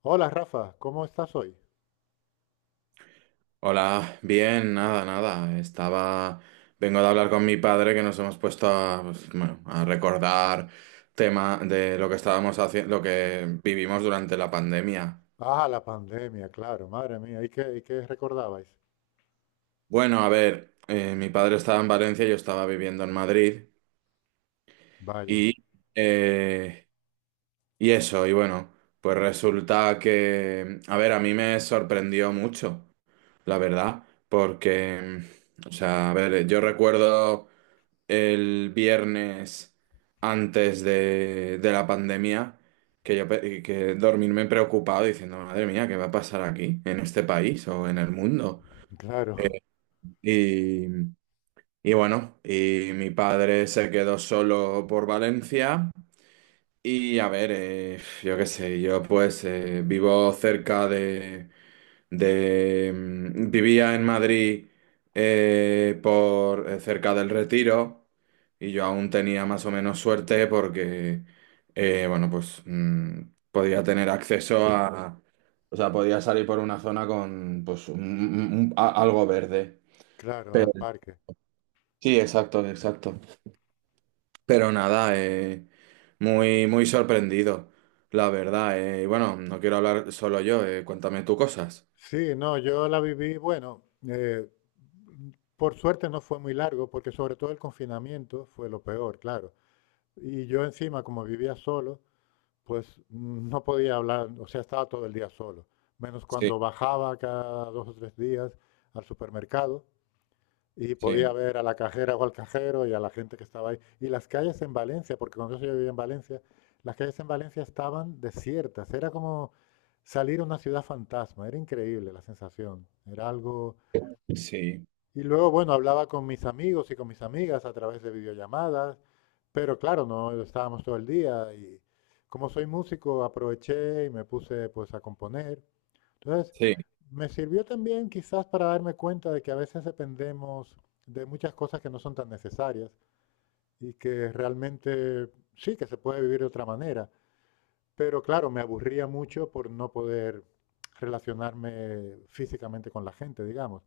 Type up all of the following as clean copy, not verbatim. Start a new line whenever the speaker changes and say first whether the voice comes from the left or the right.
left: Hola Rafa, ¿cómo estás hoy?
right: Hola, bien, nada, nada. Vengo de hablar con mi padre que nos hemos puesto pues, bueno, a recordar tema de lo que estábamos haciendo, lo que vivimos durante la pandemia.
left: Ah, la pandemia, claro, madre mía, ¿y qué recordabais?
right: Bueno, a ver, mi padre estaba en Valencia, yo estaba viviendo en Madrid
left: Vaya,
right: y, eh, y eso, y bueno, pues resulta que, a ver, a mí me sorprendió mucho, la verdad, porque, o sea, a ver, yo recuerdo el viernes antes de la pandemia, que que dormirme preocupado diciendo, madre mía, ¿qué va a pasar aquí, en este país o en el mundo?
left: claro,
right: Y, y bueno, y mi padre se quedó solo por Valencia. Y a ver, yo qué sé, yo pues vivo cerca de, mm, Vivía en Madrid, por cerca del Retiro, y yo aún tenía más o menos suerte porque, bueno, pues podía tener acceso a... O sea, podía salir por una zona con pues algo verde.
left: claro, al
right: Pero...
left: parque.
right: Sí, exacto, exacto. Pero nada, muy, muy sorprendido, la verdad. Y bueno, no quiero hablar solo yo, cuéntame tú cosas.
left: Sí, no, yo la viví, bueno, eh, por suerte no fue muy largo, porque sobre todo el confinamiento fue lo peor, claro. Y yo encima, como vivía solo, pues no podía hablar, o sea, estaba todo el día solo, menos
right: Sí,
left: cuando bajaba cada 2 o 3 días al supermercado y
right: sí,
left: podía ver a la cajera o al cajero y a la gente que estaba ahí. Y las calles en Valencia, porque cuando yo sí vivía en Valencia, las calles en Valencia estaban desiertas. Era como salir a una ciudad fantasma. Era increíble la sensación. Era algo,
right: sí,
left: y luego, bueno, hablaba con mis amigos y con mis amigas a través de videollamadas, pero claro, no estábamos todo el día, y como soy músico aproveché y me puse pues a componer. Entonces,
right: sí,
left: me sirvió también quizás para darme cuenta de que a veces dependemos de muchas cosas que no son tan necesarias y que realmente sí que se puede vivir de otra manera, pero claro, me aburría mucho por no poder relacionarme físicamente con la gente, digamos.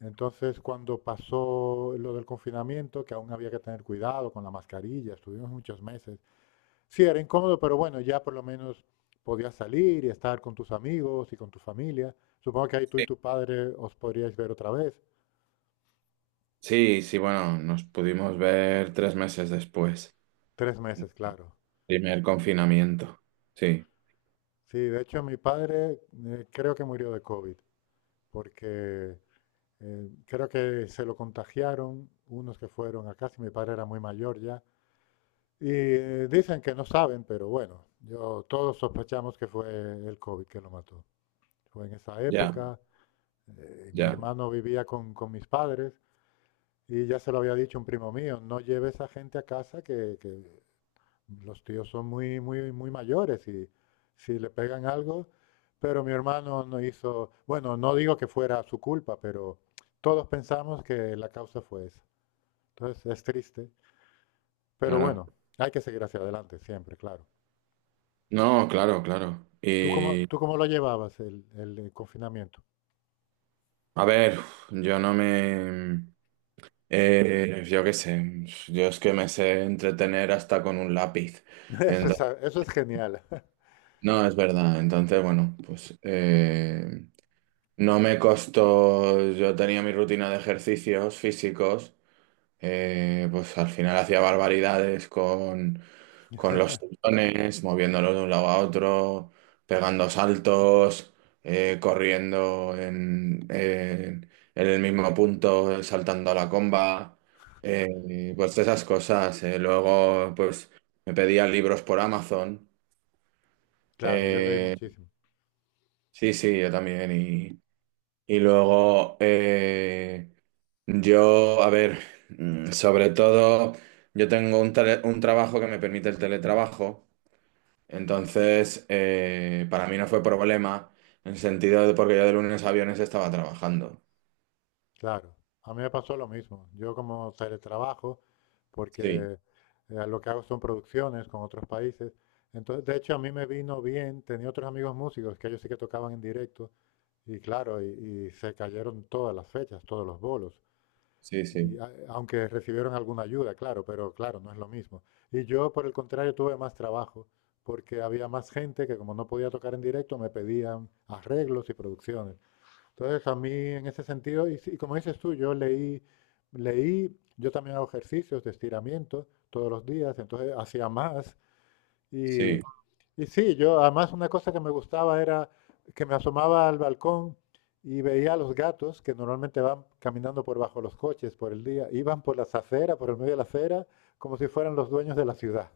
left: Entonces, cuando pasó lo del confinamiento, que aún había que tener cuidado con la mascarilla, estuvimos muchos meses. Sí, era incómodo, pero bueno, ya por lo menos podías salir y estar con tus amigos y con tu familia. Supongo que ahí tú y
right: sí,
left: tu padre os podríais ver otra vez.
right: sí, sí, bueno, nos pudimos ver 3 meses después,
left: 3 meses, claro.
right: primer confinamiento. Sí,
left: Sí, de hecho, mi padre creo que murió de COVID, porque creo que se lo contagiaron unos que fueron acá, si mi padre era muy mayor ya. Y dicen que no saben, pero bueno, yo, todos sospechamos que fue el COVID que lo mató. Fue en esa
right: ya,
left: época, mi
right: ya,
left: hermano vivía con mis padres, y ya se lo había dicho un primo mío, no lleves a gente a casa, que los tíos son muy, muy, muy mayores, y si le pegan algo, pero mi hermano no hizo, bueno, no digo que fuera su culpa, pero todos pensamos que la causa fue esa. Entonces es triste, pero
right: claro.
left: bueno, hay que seguir hacia adelante siempre, claro.
right: No, claro, claro. Y
left: Tú cómo lo llevabas el confinamiento?
right: a ver, yo no me... yo qué sé, yo es que me sé entretener hasta con un lápiz.
left: Eso es,
right: Entonces.
left: eso es genial.
right: No, es verdad. Entonces, bueno, pues no me costó, yo tenía mi rutina de ejercicios físicos, pues al final hacía barbaridades con los tendones, moviéndolos de un lado a otro, pegando saltos, corriendo en el mismo punto, saltando a la comba, pues esas cosas. Luego, pues me pedía libros por Amazon.
left: Claro, yo leí
right: eh,
left: muchísimo.
right: Sí, sí, yo también. Y luego, yo, a ver, sobre todo, yo tengo un trabajo que me permite el teletrabajo. Entonces, para mí no fue problema, en el sentido de porque yo de lunes a viernes estaba trabajando.
left: Claro, a mí me pasó lo mismo. Yo como teletrabajo, porque
right: Sí,
left: lo que hago son producciones con otros países. Entonces, de hecho, a mí me vino bien. Tenía otros amigos músicos que ellos sí que tocaban en directo. Y claro, y se cayeron todas las fechas, todos los bolos.
right: sí, sí,
left: Y, aunque recibieron alguna ayuda, claro, pero claro, no es lo mismo. Y yo, por el contrario, tuve más trabajo, porque había más gente que como no podía tocar en directo, me pedían arreglos y producciones. Entonces, a mí, en ese sentido, y, sí, y como dices tú, yo leí, leí, yo también hago ejercicios de estiramiento todos los días, entonces hacía más, y,
right: sí.
left: y sí, yo además una cosa que me gustaba era que me asomaba al balcón y veía a los gatos, que normalmente van caminando por bajo los coches, por el día iban por las aceras, por el medio de la acera, como si fueran los dueños de la ciudad.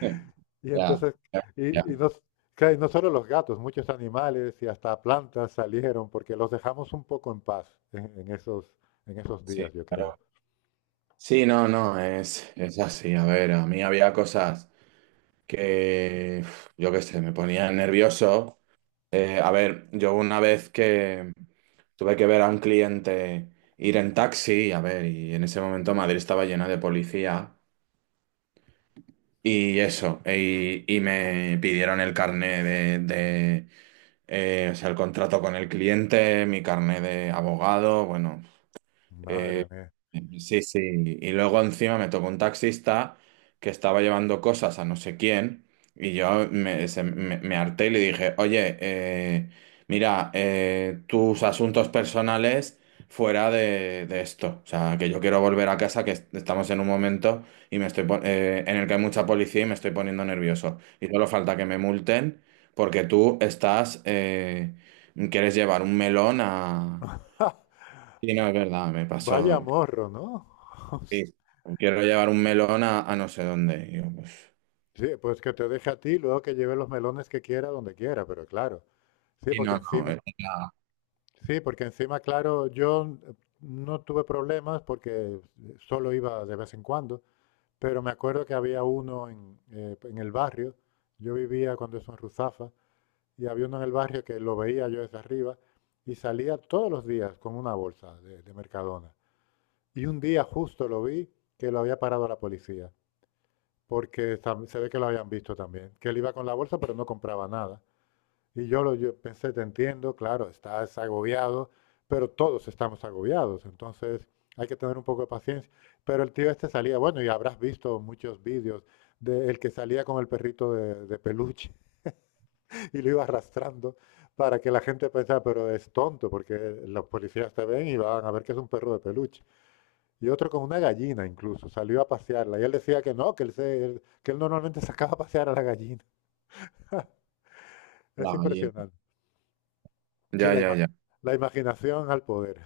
left: Y
right: Ya,
left: entonces,
right: ya,
left: y
right: ya,
left: no, claro, y no solo los gatos, muchos animales y hasta plantas salieron porque los dejamos un poco en paz en esos
right: sí,
left: días, yo
right: claro.
left: creo.
right: Sí, no, no, es así. A ver, a mí había cosas que, uf, yo qué sé, me ponía nervioso. A ver, yo una vez que tuve que ver a un cliente ir en taxi, a ver, y en ese momento Madrid estaba llena de policía. Y eso, y me pidieron el carné o sea, el contrato con el cliente, mi carné de abogado, bueno. eh,
left: Madre mía.
right: Sí, sí. Y luego encima me tocó un taxista que estaba llevando cosas a no sé quién, y yo me harté y le dije, oye, mira, tus asuntos personales fuera de esto. O sea, que yo quiero volver a casa, que estamos en un momento en el que hay mucha policía y me estoy poniendo nervioso. Y solo falta que me multen porque quieres llevar un melón a... Sí, no, es verdad, me
left: Vaya
right: pasó.
left: morro, ¿no?
right: Sí, no quiero llevar un melón a no sé dónde. Y yo, pues,
left: Sí, pues que te deje a ti, luego que lleve los melones que quiera, donde quiera, pero claro. Sí,
right: y
left: porque
right: no, no,
left: encima,
right: es la,
left: claro, yo no tuve problemas porque solo iba de vez en cuando, pero me acuerdo que había uno en, en el barrio, yo vivía cuando eso en Ruzafa, y había uno en el barrio que lo veía yo desde arriba, y salía todos los días con una bolsa de Mercadona. Y un día justo lo vi que lo había parado la policía, porque se ve que lo habían visto también, que él iba con la bolsa pero no compraba nada. Y yo, yo pensé, te entiendo, claro, estás agobiado, pero todos estamos agobiados, entonces hay que tener un poco de paciencia. Pero el tío este salía, bueno, y habrás visto muchos vídeos de el que salía con el perrito de peluche y lo iba arrastrando para que la gente pensara, pero es tonto, porque los policías te ven y van a ver que es un perro de peluche. Y otro con una gallina incluso, salió a pasearla. Y él decía que no, que él, que él normalmente sacaba a pasear a la gallina. Es
right: la gallina.
left: impresionante. Sí,
right: Ya, ya, ya.
left: la imaginación al poder.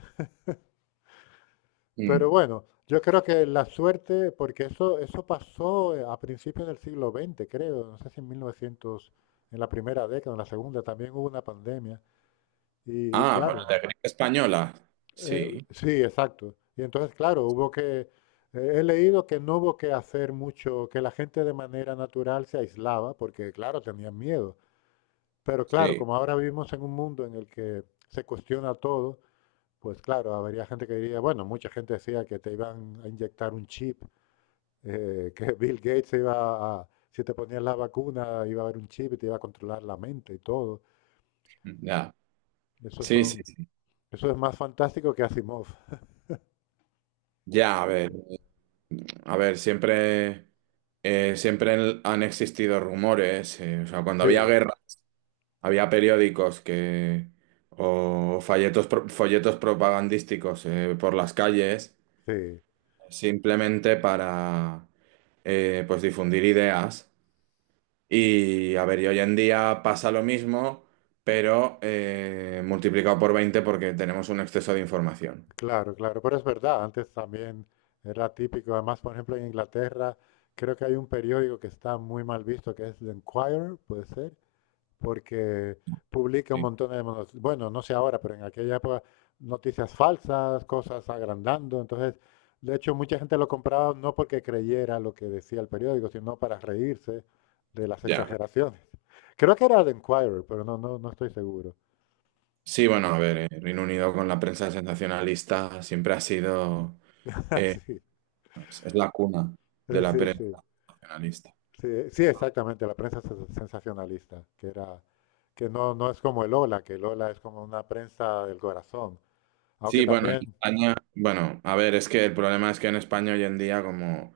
right: Mm.
left: Pero bueno, yo creo que la suerte, porque eso pasó a principios del siglo XX, creo, no sé si en 1900, en la primera década, en la segunda, también hubo una pandemia. Y
right: Ah, pero
left: claro,
right: de gripe española. Sí,
left: Sí, exacto. Y entonces, claro, hubo que, he leído que no hubo que hacer mucho, que la gente de manera natural se aislaba, porque claro, tenían miedo. Pero claro,
right: sí,
left: como ahora vivimos en un mundo en el que se cuestiona todo, pues claro, habría gente que diría, bueno, mucha gente decía que te iban a inyectar un chip, que Bill Gates se iba a, si te ponías la vacuna, iba a haber un chip y te iba a controlar la mente y todo.
right: ya.
left: Eso
right: Sí, sí,
left: son,
right: sí.
left: eso es más fantástico que Asimov.
right: Ya, a ver. A ver, siempre han existido rumores. O sea, cuando
left: Sí,
right: había guerra, había periódicos que, o folletos, folletos propagandísticos, por las calles,
left: sí,
right: simplemente para pues difundir ideas. Y a ver, y hoy en día pasa lo mismo, pero multiplicado por 20 porque tenemos un exceso de información.
left: Claro, claro, pero es verdad, antes también era típico, además, por ejemplo, en Inglaterra creo que hay un periódico que está muy mal visto, que es The Enquirer, puede ser, porque publica un
right: Sí.
left: montón de, bueno, no sé ahora, pero en aquella época noticias falsas, cosas agrandando, entonces, de hecho, mucha gente lo compraba no porque creyera lo que decía el periódico, sino para reírse de las
right: Ya.
left: exageraciones. Creo que era The Enquirer, pero no, no, no estoy seguro.
right: Sí, bueno, a ver, Reino Unido con la prensa sensacionalista siempre ha sido, eh, es la cuna de
left: Sí,
right: la
left: sí, sí.
right: prensa sensacionalista.
left: Sí, sí, exactamente, la prensa sensacionalista, que era, que no, no es como el Ola, que el Ola es como una prensa del corazón, aunque
right: Sí, bueno, en
left: también,
right: España, bueno, a ver, es que el problema es que en España hoy en día como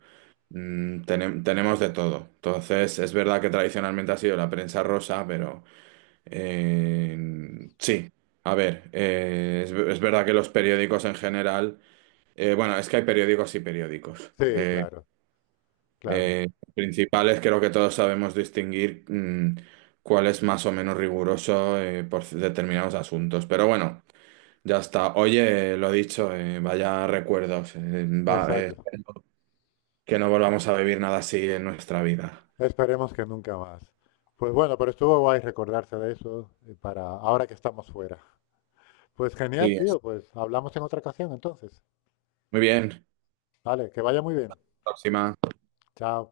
right: tenemos de todo. Entonces, es verdad que tradicionalmente ha sido la prensa rosa, pero eh, sí, a ver, es verdad que los periódicos en general, bueno, es que hay periódicos y periódicos.
left: sí, claro, claro,
right: Eh, principales, creo que todos sabemos distinguir cuál es más o menos riguroso, por determinados asuntos. Pero bueno. Ya está. Oye, lo dicho, vaya recuerdos.
left: exacto.
right: Que no volvamos a vivir nada así en nuestra vida.
left: Esperemos que nunca más. Pues bueno, pero estuvo guay recordarse de eso para ahora que estamos fuera. Pues genial,
right: Sí,
left: tío, pues hablamos en otra ocasión entonces.
right: muy bien.
left: Vale, que vaya muy bien.
right: Próxima.
left: Chao.